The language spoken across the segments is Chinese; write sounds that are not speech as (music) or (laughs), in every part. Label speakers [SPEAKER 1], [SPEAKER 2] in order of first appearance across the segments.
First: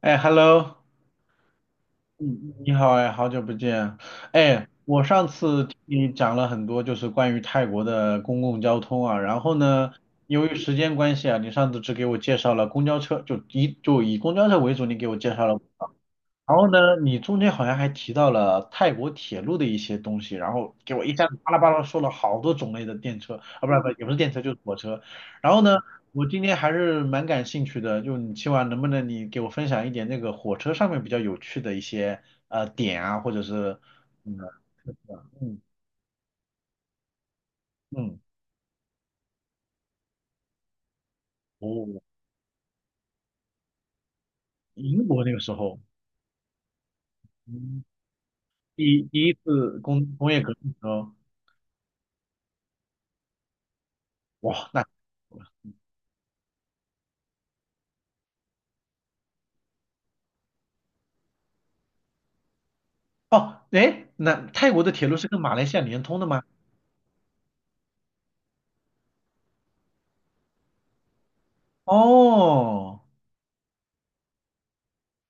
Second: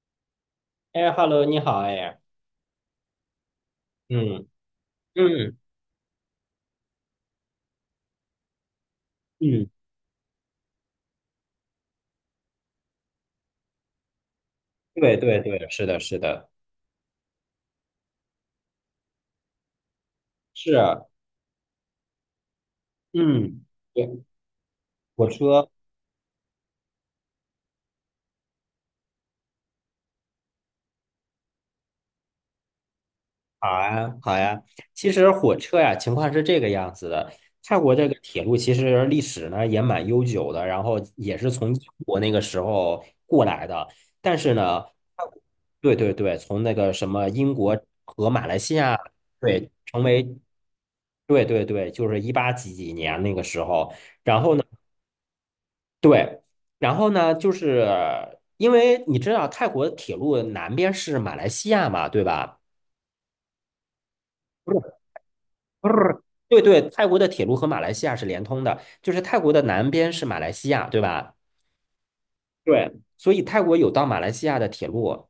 [SPEAKER 1] 哎，Hello。
[SPEAKER 2] 哎，Hello，你好，哎，
[SPEAKER 1] 嗯，你好哎，好久不见。
[SPEAKER 2] 嗯
[SPEAKER 1] 哎，我上
[SPEAKER 2] 嗯
[SPEAKER 1] 次听你讲了很多，就是关于泰国的公共交通啊。然后
[SPEAKER 2] 嗯，
[SPEAKER 1] 呢，由于时间关系啊，你上次只给我介绍了公交车，就以公交车为主，你给
[SPEAKER 2] 对
[SPEAKER 1] 我介
[SPEAKER 2] 对
[SPEAKER 1] 绍了。
[SPEAKER 2] 对，是的，是的，
[SPEAKER 1] 然后呢，你中间好像还提到了泰国铁路的一些东西，然
[SPEAKER 2] 是
[SPEAKER 1] 后给
[SPEAKER 2] 啊，
[SPEAKER 1] 我一下子巴拉巴拉说了好多种类的电车。啊，
[SPEAKER 2] 嗯，
[SPEAKER 1] 不是不是，也不是
[SPEAKER 2] 对，
[SPEAKER 1] 电车，就是火车。
[SPEAKER 2] 火
[SPEAKER 1] 然后
[SPEAKER 2] 车，
[SPEAKER 1] 呢，我今天还是蛮感兴趣的，就你今晚能不能你给我分享一点那个火车上面比较有趣的一些点啊，或者
[SPEAKER 2] 好
[SPEAKER 1] 是
[SPEAKER 2] 啊，
[SPEAKER 1] 嗯
[SPEAKER 2] 好呀。其实火
[SPEAKER 1] 嗯
[SPEAKER 2] 车呀，情况是这个样子的。泰国这个
[SPEAKER 1] 嗯。
[SPEAKER 2] 铁路其实历史呢也蛮悠久的，然后也是从英
[SPEAKER 1] 哦，
[SPEAKER 2] 国那个时候过来的。但是呢，
[SPEAKER 1] 英国
[SPEAKER 2] 泰
[SPEAKER 1] 那个
[SPEAKER 2] 国
[SPEAKER 1] 时候，
[SPEAKER 2] 对对对，从那个什么英国
[SPEAKER 1] 嗯，
[SPEAKER 2] 和马来西亚，
[SPEAKER 1] 第第一
[SPEAKER 2] 对，
[SPEAKER 1] 次
[SPEAKER 2] 成
[SPEAKER 1] 工
[SPEAKER 2] 为，
[SPEAKER 1] 工业革命的时候，
[SPEAKER 2] 对对对，就是一八几几年那个时候。然后呢，
[SPEAKER 1] 哇，那
[SPEAKER 2] 对，然后呢，就是因为你知道泰国铁路南边是马来西亚嘛，对吧？
[SPEAKER 1] 哦。哎，那
[SPEAKER 2] 不
[SPEAKER 1] 泰国的
[SPEAKER 2] 是，
[SPEAKER 1] 铁路是跟马来西亚
[SPEAKER 2] 不是。
[SPEAKER 1] 连通的吗？
[SPEAKER 2] 对对，泰国的铁路和马来西亚是连通的，就是泰国的南边是马来西亚，对吧？对，
[SPEAKER 1] 哦，
[SPEAKER 2] 所以泰国有到马来西亚的铁路，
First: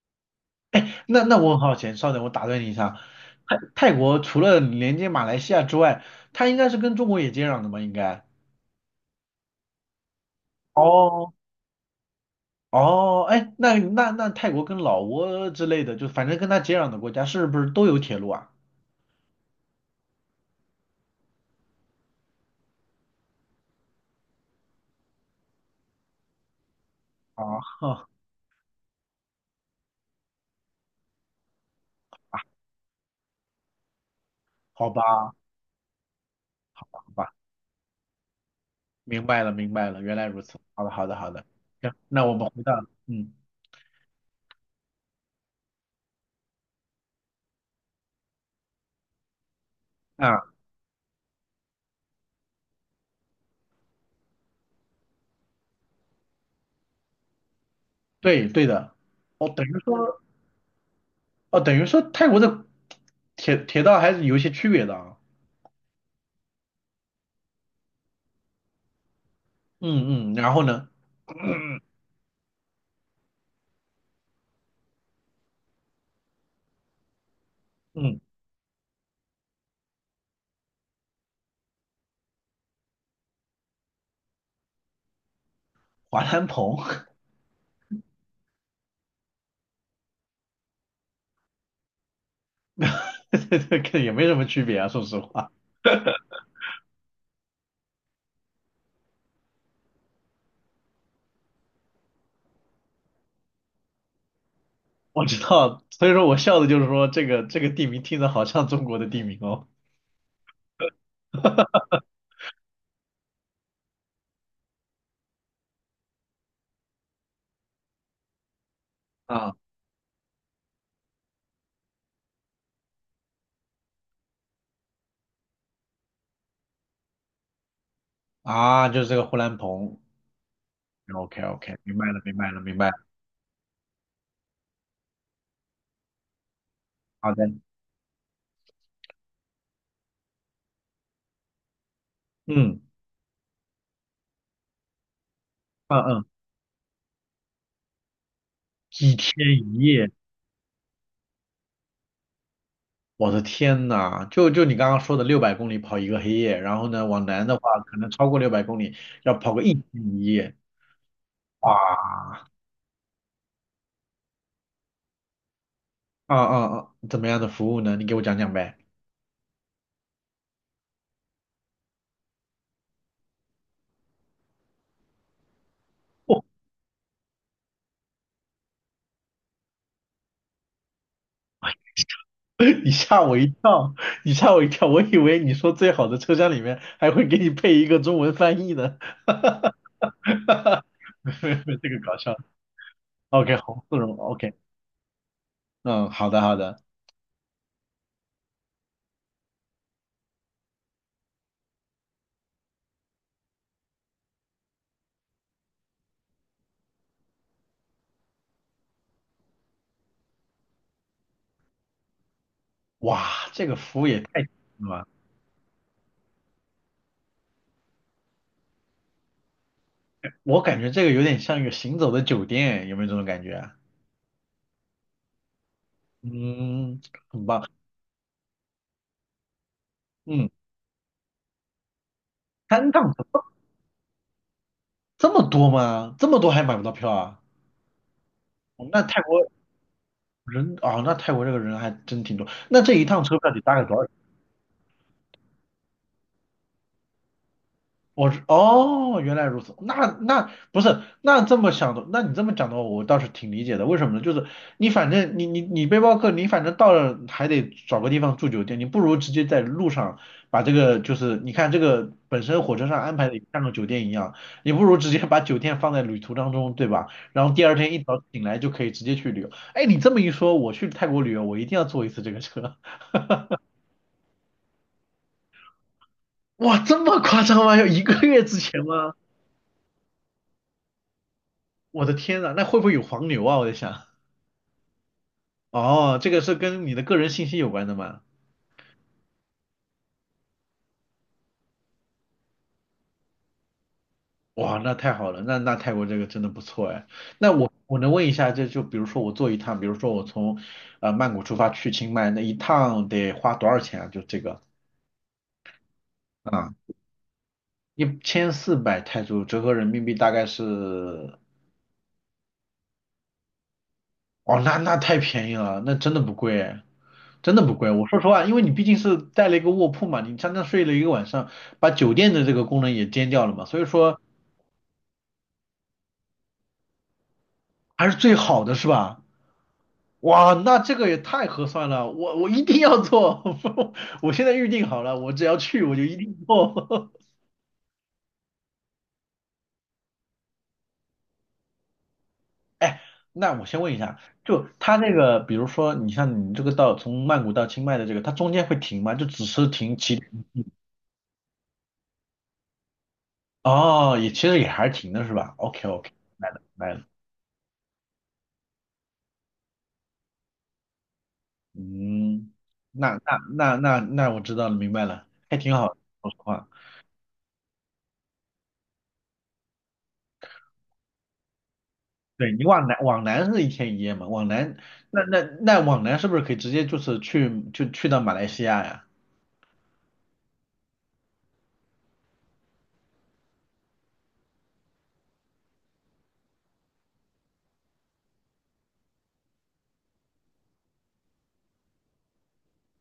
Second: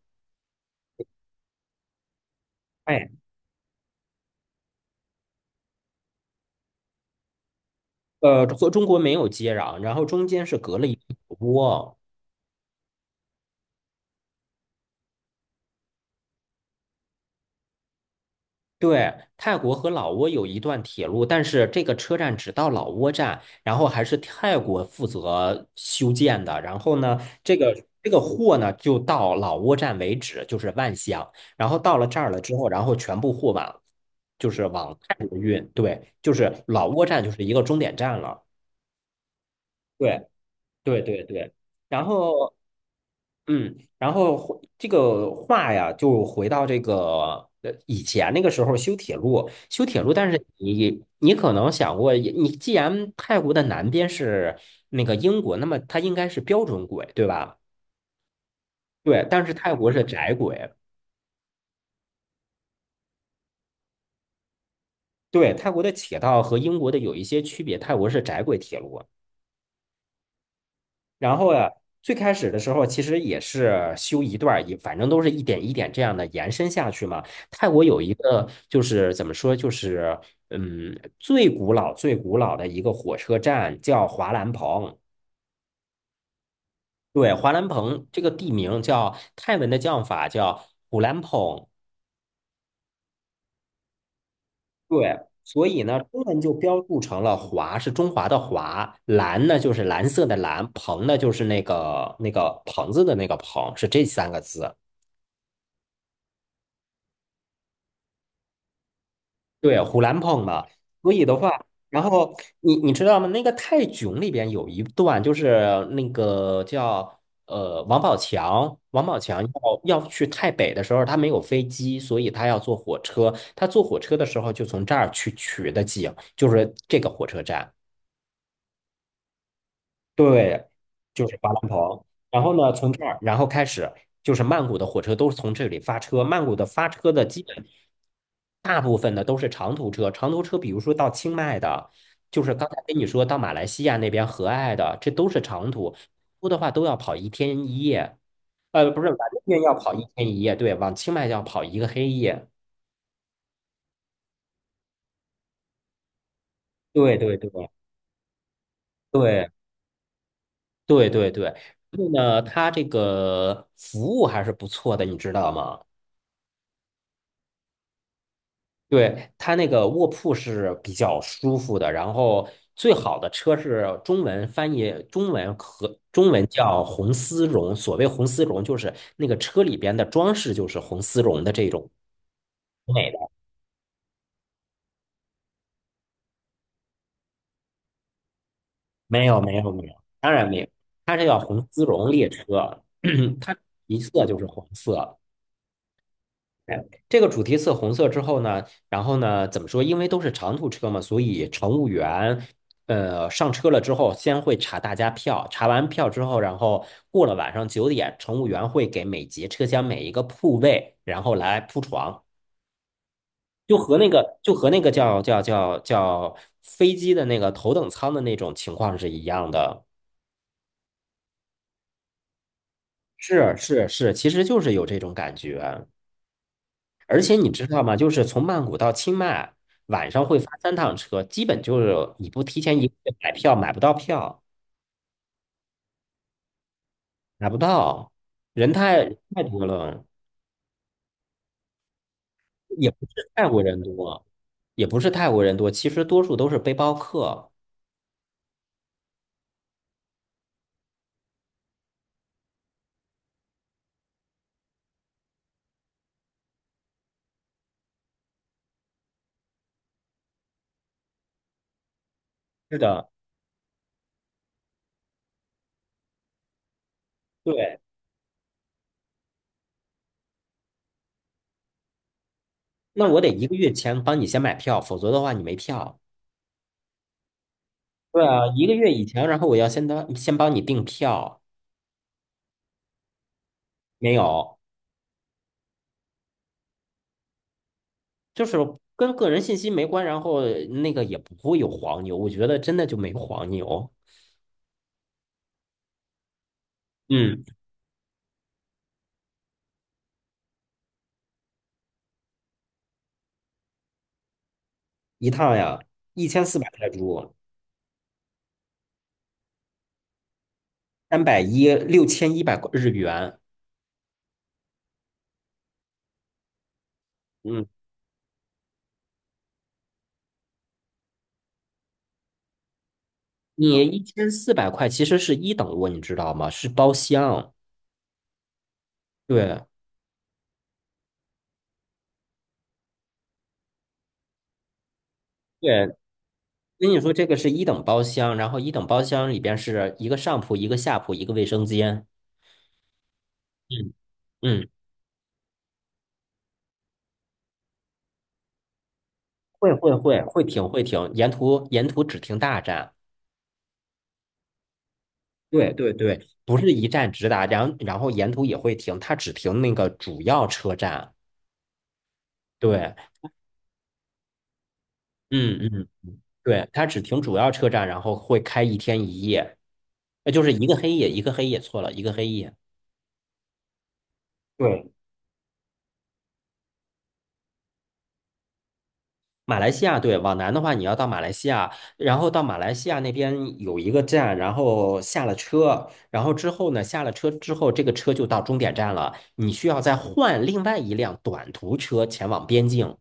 [SPEAKER 1] 那我很好奇，稍等，我打断你一下。
[SPEAKER 2] 哎，
[SPEAKER 1] 泰国除了连接马来西亚之外，它应该是跟中国也接壤的吧？应该。
[SPEAKER 2] 和中国没有接壤，然后中间是隔了一个
[SPEAKER 1] 哦
[SPEAKER 2] 窝。
[SPEAKER 1] 哦，哎，那泰国跟老挝之类的，就反正跟它接壤的国家，是不是都有铁路啊？
[SPEAKER 2] 对，泰国和老挝有一段铁路，但是这个车站只到老挝站，然后还是泰国负责修建的。然后呢，
[SPEAKER 1] 啊，
[SPEAKER 2] 这个
[SPEAKER 1] (laughs) 呵
[SPEAKER 2] 这
[SPEAKER 1] 啊。
[SPEAKER 2] 个货呢就到老挝站为止，就是万象。然后到了这儿了之后，然后全部货往就是
[SPEAKER 1] 好
[SPEAKER 2] 往
[SPEAKER 1] 吧，
[SPEAKER 2] 泰国运。对，就是
[SPEAKER 1] 好
[SPEAKER 2] 老
[SPEAKER 1] 吧，
[SPEAKER 2] 挝
[SPEAKER 1] 好
[SPEAKER 2] 站就
[SPEAKER 1] 吧，
[SPEAKER 2] 是一个终点站了。
[SPEAKER 1] 明白了，明白了，原
[SPEAKER 2] 对
[SPEAKER 1] 来如此。好的，
[SPEAKER 2] 对
[SPEAKER 1] 好的，
[SPEAKER 2] 对
[SPEAKER 1] 好的。
[SPEAKER 2] 对。
[SPEAKER 1] 行，
[SPEAKER 2] 然
[SPEAKER 1] 那我们
[SPEAKER 2] 后
[SPEAKER 1] 回到，嗯
[SPEAKER 2] 嗯，然后回这个话呀，就回到这个以前那个时候修铁路，但
[SPEAKER 1] 啊，
[SPEAKER 2] 是你可能想过，你既然泰国的南边是那个英国，那么它应该是标准轨，对吧？
[SPEAKER 1] 对对的。
[SPEAKER 2] 对，但
[SPEAKER 1] 哦，
[SPEAKER 2] 是
[SPEAKER 1] 等
[SPEAKER 2] 泰
[SPEAKER 1] 于
[SPEAKER 2] 国是
[SPEAKER 1] 说，
[SPEAKER 2] 窄轨，
[SPEAKER 1] 哦，等于说泰国的铁道还是有一些区别的啊。
[SPEAKER 2] 对，泰国的铁道和英国的有一些区别，泰国是窄轨铁路。
[SPEAKER 1] 嗯嗯，然后呢？
[SPEAKER 2] 然后呀，
[SPEAKER 1] 嗯，
[SPEAKER 2] 最开始的时候其实也是修一段儿，也反正都是一点一点这样的延伸下去嘛。泰国有一
[SPEAKER 1] 嗯
[SPEAKER 2] 个就是怎么说，就是嗯，最古老最古老的一个火车站叫华兰蓬。
[SPEAKER 1] 华南鹏。
[SPEAKER 2] 对，华兰蓬这个地名叫泰文的叫法叫虎兰蓬。
[SPEAKER 1] (laughs) 这个也没什么区别啊，说
[SPEAKER 2] 对，
[SPEAKER 1] 实话。
[SPEAKER 2] 所以呢，中文就标注成了华是中华的华，蓝呢就是蓝色的蓝，蓬呢就是那个棚子的那个棚，是这三个字。
[SPEAKER 1] 我知道，所以说我笑的就是说这个地名听着好像中国的地名哦。
[SPEAKER 2] 对，虎兰碰的，所以的话，然后你知道吗？那个泰囧里边有一段，就是那个叫王宝强，王宝强
[SPEAKER 1] 啊
[SPEAKER 2] 要去泰北的时候，他没有飞机，所以他要坐火车。他坐火车的时候，就从这儿去取的景，就是这个火车站。
[SPEAKER 1] (laughs) 啊，就是这个呼兰鹏。
[SPEAKER 2] 对，就是
[SPEAKER 1] OK
[SPEAKER 2] 巴兰
[SPEAKER 1] OK，明
[SPEAKER 2] 蓬，
[SPEAKER 1] 白了明
[SPEAKER 2] 然
[SPEAKER 1] 白
[SPEAKER 2] 后
[SPEAKER 1] 了
[SPEAKER 2] 呢，
[SPEAKER 1] 明白
[SPEAKER 2] 从这
[SPEAKER 1] 了。
[SPEAKER 2] 儿，然后开始就是曼谷的火车都是从这里发车。曼谷的发车的
[SPEAKER 1] 好
[SPEAKER 2] 基
[SPEAKER 1] 的，
[SPEAKER 2] 本大部分的都是长途车，长途车比如说到清迈的，就是刚才
[SPEAKER 1] 嗯
[SPEAKER 2] 跟你说到马来西亚那边和爱的，这都是长途，
[SPEAKER 1] 嗯嗯。
[SPEAKER 2] 多的话都要跑一天一夜。不是，
[SPEAKER 1] 几
[SPEAKER 2] 往
[SPEAKER 1] 天
[SPEAKER 2] 这边要
[SPEAKER 1] 一
[SPEAKER 2] 跑一
[SPEAKER 1] 夜，
[SPEAKER 2] 天一夜，对，往清迈要跑一个黑夜。
[SPEAKER 1] 我的天呐，就你刚刚说的六百公里跑一个黑夜，然后呢
[SPEAKER 2] 对
[SPEAKER 1] 往
[SPEAKER 2] 对
[SPEAKER 1] 南的话
[SPEAKER 2] 对
[SPEAKER 1] 可能超过六百公里要
[SPEAKER 2] 对
[SPEAKER 1] 跑个一天一夜。
[SPEAKER 2] 对对对。
[SPEAKER 1] 哇。
[SPEAKER 2] 然后呢，它这个服务还是不错的，你知道吗？
[SPEAKER 1] 啊啊啊，怎么样的服务呢？你给我讲讲呗。
[SPEAKER 2] 对，它那个卧铺是比较舒服的，然后最好的车是中文翻译，中文和中文
[SPEAKER 1] (laughs)
[SPEAKER 2] 叫红丝绒。所谓红丝绒，就是那个车里边的装饰就是红丝绒的这种
[SPEAKER 1] 你
[SPEAKER 2] 美的。
[SPEAKER 1] 吓我一跳，你吓我一跳，我以为你说最好的车厢里面还会给你配一个中文翻译呢。
[SPEAKER 2] 没
[SPEAKER 1] (laughs)
[SPEAKER 2] 有，没有，
[SPEAKER 1] 哈
[SPEAKER 2] 没有，
[SPEAKER 1] 哈
[SPEAKER 2] 当然没有，
[SPEAKER 1] 哈，
[SPEAKER 2] 它是叫
[SPEAKER 1] 没
[SPEAKER 2] 红
[SPEAKER 1] 没
[SPEAKER 2] 丝
[SPEAKER 1] 这个
[SPEAKER 2] 绒
[SPEAKER 1] 搞
[SPEAKER 2] 列
[SPEAKER 1] 笑。
[SPEAKER 2] 车，(clears throat) 它
[SPEAKER 1] OK，红丝
[SPEAKER 2] 一
[SPEAKER 1] 绒
[SPEAKER 2] 色就是
[SPEAKER 1] ，OK，
[SPEAKER 2] 红色。
[SPEAKER 1] 嗯，好的好
[SPEAKER 2] 哎，
[SPEAKER 1] 的。
[SPEAKER 2] 这个主题色红色之后呢，然后呢，怎么说？因为都是长途车嘛，所以乘务员，上车了之后，先会查大家票，查完票之后，然后过了晚上9点，乘务员会给每节车厢每一个铺位，然后来铺床，
[SPEAKER 1] 哇，这
[SPEAKER 2] 就
[SPEAKER 1] 个
[SPEAKER 2] 和
[SPEAKER 1] 服务
[SPEAKER 2] 那
[SPEAKER 1] 也
[SPEAKER 2] 个
[SPEAKER 1] 太强
[SPEAKER 2] 就和那
[SPEAKER 1] 了
[SPEAKER 2] 个
[SPEAKER 1] 吧。
[SPEAKER 2] 叫叫叫叫飞机的那个头等舱的那种情况是一样的。
[SPEAKER 1] 我感觉这个有点像一个行走的酒店，有没有这种感
[SPEAKER 2] 是
[SPEAKER 1] 觉啊？
[SPEAKER 2] 是是，其实就是有这种感觉。
[SPEAKER 1] 嗯，
[SPEAKER 2] 而且
[SPEAKER 1] 很
[SPEAKER 2] 你
[SPEAKER 1] 棒。
[SPEAKER 2] 知道吗？就是从曼谷到清迈，晚上会
[SPEAKER 1] 嗯，
[SPEAKER 2] 发3趟车，基本就是你不提前一
[SPEAKER 1] 三
[SPEAKER 2] 个
[SPEAKER 1] 趟
[SPEAKER 2] 月
[SPEAKER 1] 怎
[SPEAKER 2] 买
[SPEAKER 1] 么
[SPEAKER 2] 票，买不到票，
[SPEAKER 1] 这么多吗？这么多还买不到票啊？
[SPEAKER 2] 买不到，人
[SPEAKER 1] 哦那
[SPEAKER 2] 太
[SPEAKER 1] 泰国
[SPEAKER 2] 太多了，
[SPEAKER 1] 人啊，那泰国这个人还真挺多，那
[SPEAKER 2] 也
[SPEAKER 1] 这一
[SPEAKER 2] 不
[SPEAKER 1] 趟
[SPEAKER 2] 是
[SPEAKER 1] 车
[SPEAKER 2] 泰
[SPEAKER 1] 票得
[SPEAKER 2] 国
[SPEAKER 1] 大
[SPEAKER 2] 人
[SPEAKER 1] 概多少？
[SPEAKER 2] 多，也不是泰国人多，其实多数都是背包客。
[SPEAKER 1] 我是哦，原来如此。那不是那这么想的，那你这么讲的话，我倒是挺理解的。为什么呢？就是你反正你背包客，你反正到了还得找个地方住酒店，你不如直接在路上把这个就是你看这个本身火
[SPEAKER 2] 是
[SPEAKER 1] 车上
[SPEAKER 2] 的，
[SPEAKER 1] 安排的像个酒店一样，你不如直接把酒店放在旅途当中，对吧？然后第二
[SPEAKER 2] 对。
[SPEAKER 1] 天一早醒来就可以直接去旅游。哎，你这么一说，我去泰国旅游，我一定要坐一次这个车。
[SPEAKER 2] 那我得一个月前帮你先买票，否则的话你没票。
[SPEAKER 1] (laughs) 哇，这么夸张吗？要一个
[SPEAKER 2] 对
[SPEAKER 1] 月
[SPEAKER 2] 啊，
[SPEAKER 1] 之
[SPEAKER 2] 一个
[SPEAKER 1] 前
[SPEAKER 2] 月以
[SPEAKER 1] 吗？
[SPEAKER 2] 前，然后我要先当先帮你订票，
[SPEAKER 1] 我的天呐，那会不会有黄牛啊？我在想。
[SPEAKER 2] 没有。
[SPEAKER 1] 哦，这个是跟你的个人信息有关的吗？
[SPEAKER 2] 就是跟个人信息没关，然后那个也不会有黄牛，我觉得真的就没有黄牛。
[SPEAKER 1] 哇，那太好了，那泰国这个真的不错哎。
[SPEAKER 2] 嗯，
[SPEAKER 1] 那我能问一下，这就比如说我坐一趟，比如说我从曼谷出发去清迈，那一趟得花多少钱啊？就这个
[SPEAKER 2] 一趟呀，一千四百
[SPEAKER 1] 啊，
[SPEAKER 2] 泰铢，
[SPEAKER 1] 1400泰铢，折合人民币大概
[SPEAKER 2] 三
[SPEAKER 1] 是，
[SPEAKER 2] 百一，6100日元。
[SPEAKER 1] 哦，那太便宜了，那真的不贵哎，真的
[SPEAKER 2] 嗯，
[SPEAKER 1] 不贵。我说实话，因为你毕竟是带了一个卧铺嘛，你相当睡了一个晚上，把酒店的这个功能也兼掉了嘛，所
[SPEAKER 2] 你
[SPEAKER 1] 以
[SPEAKER 2] 一
[SPEAKER 1] 说
[SPEAKER 2] 千四百块其实是一等卧，你知道吗？是包厢。
[SPEAKER 1] 还是最好的是吧？
[SPEAKER 2] 对
[SPEAKER 1] 哇，那这个也太合算了，我一定要做，(laughs) 我现在预定好了，我只要去
[SPEAKER 2] 对，
[SPEAKER 1] 我就一定
[SPEAKER 2] 跟你
[SPEAKER 1] 做。
[SPEAKER 2] 说这个是一等包厢，然后一等包厢里边是一个上铺、一个下铺、一个卫生间。
[SPEAKER 1] (laughs) 哎，那我先
[SPEAKER 2] 嗯
[SPEAKER 1] 问一下，就
[SPEAKER 2] 嗯，
[SPEAKER 1] 他那个，比如说你像你这个到从曼谷到清迈的这个，它中间会停吗？就只是
[SPEAKER 2] 会会
[SPEAKER 1] 停几。
[SPEAKER 2] 会会停会停，沿途只停大站。
[SPEAKER 1] 哦，也其实也还是停的是吧
[SPEAKER 2] 对
[SPEAKER 1] ？OK
[SPEAKER 2] 对
[SPEAKER 1] OK，
[SPEAKER 2] 对，
[SPEAKER 1] 来
[SPEAKER 2] 不
[SPEAKER 1] 了
[SPEAKER 2] 是一
[SPEAKER 1] 来了，
[SPEAKER 2] 站直达，然后沿途也会停，它只停那个主要车站。
[SPEAKER 1] 嗯，
[SPEAKER 2] 对，
[SPEAKER 1] 那我知道了，明白了，还
[SPEAKER 2] 嗯
[SPEAKER 1] 挺
[SPEAKER 2] 嗯，
[SPEAKER 1] 好的，说实
[SPEAKER 2] 对，
[SPEAKER 1] 话。
[SPEAKER 2] 它只停主要车站，然后会开一天一夜，那就是一个黑夜，一个黑夜，错了，一个黑
[SPEAKER 1] 对
[SPEAKER 2] 夜。
[SPEAKER 1] 你往南是一天一夜嘛，往南
[SPEAKER 2] 对，
[SPEAKER 1] 那往南是不是可以直接就是去就去到马来西亚呀？
[SPEAKER 2] 马来西亚，对，往南的话，你要到马来西亚，然后到马来西亚那边有一个站，然后下了车，然后之后呢，下了车之后，这个车就到终点站了，你需要再换另外一辆短途车前往边境，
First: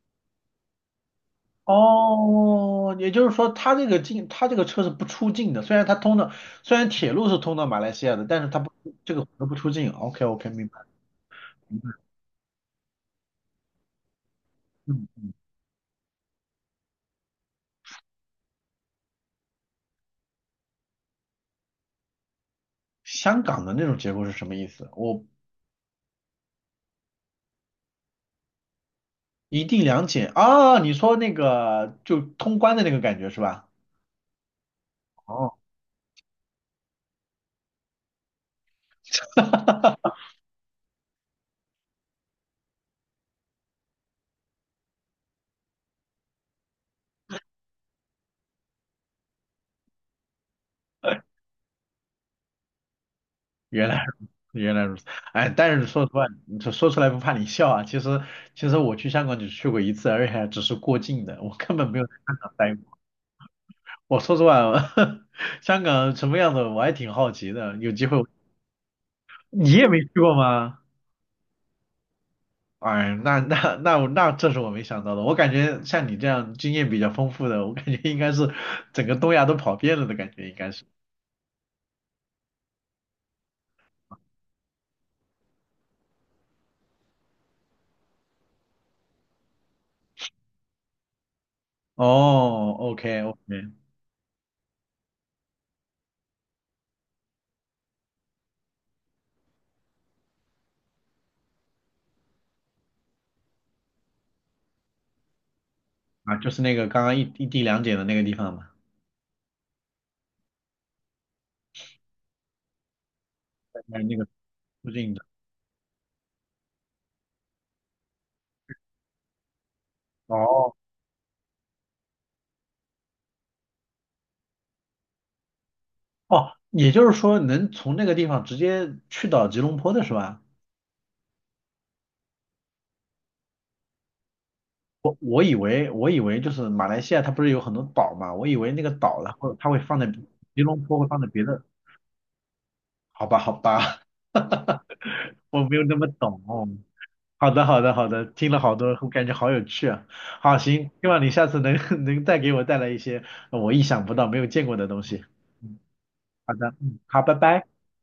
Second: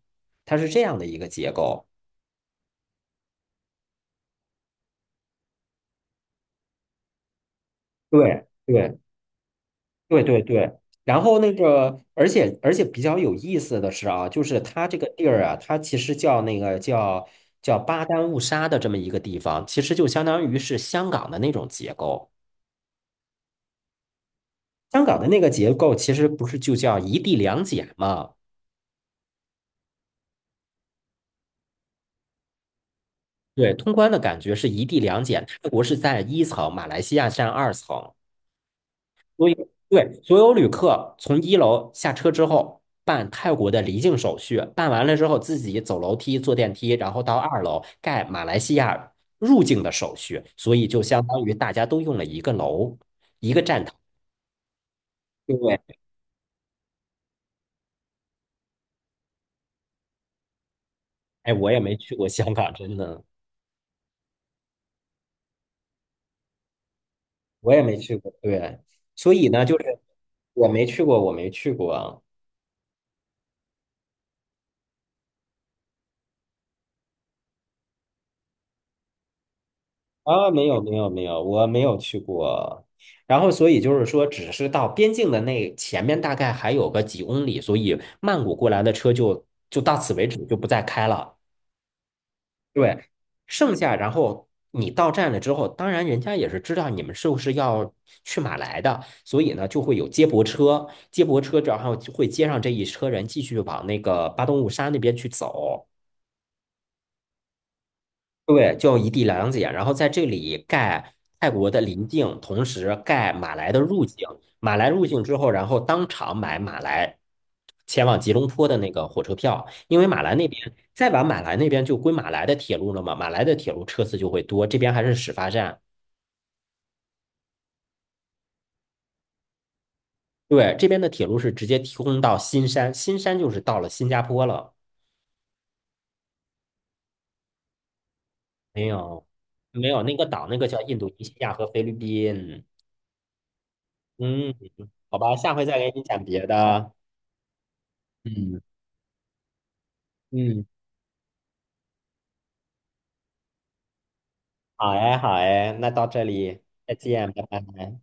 [SPEAKER 2] 它是这样的一个结构。
[SPEAKER 1] 哦，也就是说，它这个进，它这个车是不出境的。虽然它通的，虽然铁路是通到马来西亚的，但
[SPEAKER 2] 对
[SPEAKER 1] 是它不，
[SPEAKER 2] 对
[SPEAKER 1] 这个河不出境。
[SPEAKER 2] 对
[SPEAKER 1] OK
[SPEAKER 2] 对
[SPEAKER 1] OK，明
[SPEAKER 2] 对，
[SPEAKER 1] 白
[SPEAKER 2] 然后那
[SPEAKER 1] 明白。
[SPEAKER 2] 个，而且比较有意思的是啊，就是它这个
[SPEAKER 1] 嗯，
[SPEAKER 2] 地儿啊，它其实叫那个叫巴丹误沙的这么一个地方，其实就相当于是香港的那种结构。
[SPEAKER 1] 香港的那种结构是什么意思？
[SPEAKER 2] 香港
[SPEAKER 1] 我
[SPEAKER 2] 的那个结构其实不是就叫一地两检嘛？
[SPEAKER 1] 一地两检啊，你说那个就通关的那个感觉是吧？
[SPEAKER 2] 对，通关的感觉是一地两检，
[SPEAKER 1] 哦，
[SPEAKER 2] 泰国是在一层，马来西亚占二层。所以，
[SPEAKER 1] (laughs)
[SPEAKER 2] 对，所有旅客从一楼下车之后，办泰国的离境手续，办完了之后自己走楼梯、坐电梯，然后到二楼盖马来西亚入境的手续，所以就相当于大家都用了一个楼、一个站
[SPEAKER 1] 原
[SPEAKER 2] 台。
[SPEAKER 1] 来如原来如此。哎，但是
[SPEAKER 2] 对，
[SPEAKER 1] 说实话，你说说出来不怕你笑啊。其实其实我去香港只去过一次，而且还只是过境的，
[SPEAKER 2] 哎，
[SPEAKER 1] 我
[SPEAKER 2] 我
[SPEAKER 1] 根
[SPEAKER 2] 也
[SPEAKER 1] 本
[SPEAKER 2] 没
[SPEAKER 1] 没有在
[SPEAKER 2] 去过
[SPEAKER 1] 香
[SPEAKER 2] 香
[SPEAKER 1] 港
[SPEAKER 2] 港，
[SPEAKER 1] 待
[SPEAKER 2] 真
[SPEAKER 1] 过。
[SPEAKER 2] 的，
[SPEAKER 1] 我说实话，(laughs) 香港什么样子我还挺好奇
[SPEAKER 2] 我
[SPEAKER 1] 的，
[SPEAKER 2] 也
[SPEAKER 1] 有
[SPEAKER 2] 没
[SPEAKER 1] 机
[SPEAKER 2] 去
[SPEAKER 1] 会我
[SPEAKER 2] 过。对，所以呢，
[SPEAKER 1] 你
[SPEAKER 2] 就
[SPEAKER 1] 也
[SPEAKER 2] 是
[SPEAKER 1] 没去过
[SPEAKER 2] 我
[SPEAKER 1] 吗？
[SPEAKER 2] 没去过，我没去过。
[SPEAKER 1] 哎，那我那这是我没想到的。我感觉像你这样经验比较丰富的，我感觉应该是整个东亚都跑遍了的感觉，
[SPEAKER 2] 啊，
[SPEAKER 1] 应
[SPEAKER 2] 没
[SPEAKER 1] 该
[SPEAKER 2] 有
[SPEAKER 1] 是。
[SPEAKER 2] 没有没有，我没有去过。然后，所以就是说，只是到边境的那前面大概还有个几公里，所以曼谷过来的车就到此为止，就不再开了。
[SPEAKER 1] 哦
[SPEAKER 2] 对，
[SPEAKER 1] ，OK OK，
[SPEAKER 2] 剩下然后你到站了之后，当然人家也是知道你们是不是要去马来的，所以呢就会有接驳车，接驳车然后就会接上这一车人，继续往那个巴东务沙那边去走。
[SPEAKER 1] 啊，就是那个刚刚一地两检的那个地方嘛，
[SPEAKER 2] 对，就一地两检，然后在这里盖泰国的邻境，同时盖马来的
[SPEAKER 1] 在
[SPEAKER 2] 入
[SPEAKER 1] 那
[SPEAKER 2] 境。
[SPEAKER 1] 个
[SPEAKER 2] 马来
[SPEAKER 1] 附
[SPEAKER 2] 入
[SPEAKER 1] 近。
[SPEAKER 2] 境
[SPEAKER 1] 的。
[SPEAKER 2] 之后，然后当场买马来前往吉隆坡的那个火车票，因为马来那边
[SPEAKER 1] 哦
[SPEAKER 2] 再往马来那边就归马来的铁路了嘛，马来的铁路车次就会多，这边还是始发站。
[SPEAKER 1] 哦，也就是说能从那个地方直接去到吉隆坡的是吧？
[SPEAKER 2] 对，这边的铁路是直接提供到新山，新山就是到了新加坡了。
[SPEAKER 1] 我以为就是马来西亚它不是有很多岛嘛，我以为那
[SPEAKER 2] 没
[SPEAKER 1] 个岛
[SPEAKER 2] 有，
[SPEAKER 1] 然后它会
[SPEAKER 2] 没
[SPEAKER 1] 放
[SPEAKER 2] 有，
[SPEAKER 1] 在
[SPEAKER 2] 那个岛那
[SPEAKER 1] 吉
[SPEAKER 2] 个叫
[SPEAKER 1] 隆
[SPEAKER 2] 印
[SPEAKER 1] 坡会
[SPEAKER 2] 度
[SPEAKER 1] 放
[SPEAKER 2] 尼
[SPEAKER 1] 在
[SPEAKER 2] 西
[SPEAKER 1] 别
[SPEAKER 2] 亚
[SPEAKER 1] 的，
[SPEAKER 2] 和菲律宾。
[SPEAKER 1] 好吧好吧，
[SPEAKER 2] 嗯，
[SPEAKER 1] (laughs)
[SPEAKER 2] 好吧，下
[SPEAKER 1] 我
[SPEAKER 2] 回
[SPEAKER 1] 没
[SPEAKER 2] 再
[SPEAKER 1] 有
[SPEAKER 2] 给
[SPEAKER 1] 那
[SPEAKER 2] 你
[SPEAKER 1] 么
[SPEAKER 2] 讲
[SPEAKER 1] 懂
[SPEAKER 2] 别
[SPEAKER 1] 哦。
[SPEAKER 2] 的。
[SPEAKER 1] 好的好的好的，听
[SPEAKER 2] 嗯
[SPEAKER 1] 了好多，我感觉好有趣啊。好
[SPEAKER 2] 嗯。
[SPEAKER 1] 行，希望你下次能 (laughs) 能再给我带来一些我意想不到没有见过的
[SPEAKER 2] 好
[SPEAKER 1] 东
[SPEAKER 2] 哎，
[SPEAKER 1] 西。
[SPEAKER 2] 好哎，
[SPEAKER 1] 嗯，
[SPEAKER 2] 那到这
[SPEAKER 1] 好
[SPEAKER 2] 里，
[SPEAKER 1] 的，
[SPEAKER 2] 再
[SPEAKER 1] 嗯，好，
[SPEAKER 2] 见，
[SPEAKER 1] 拜
[SPEAKER 2] 拜
[SPEAKER 1] 拜。
[SPEAKER 2] 拜。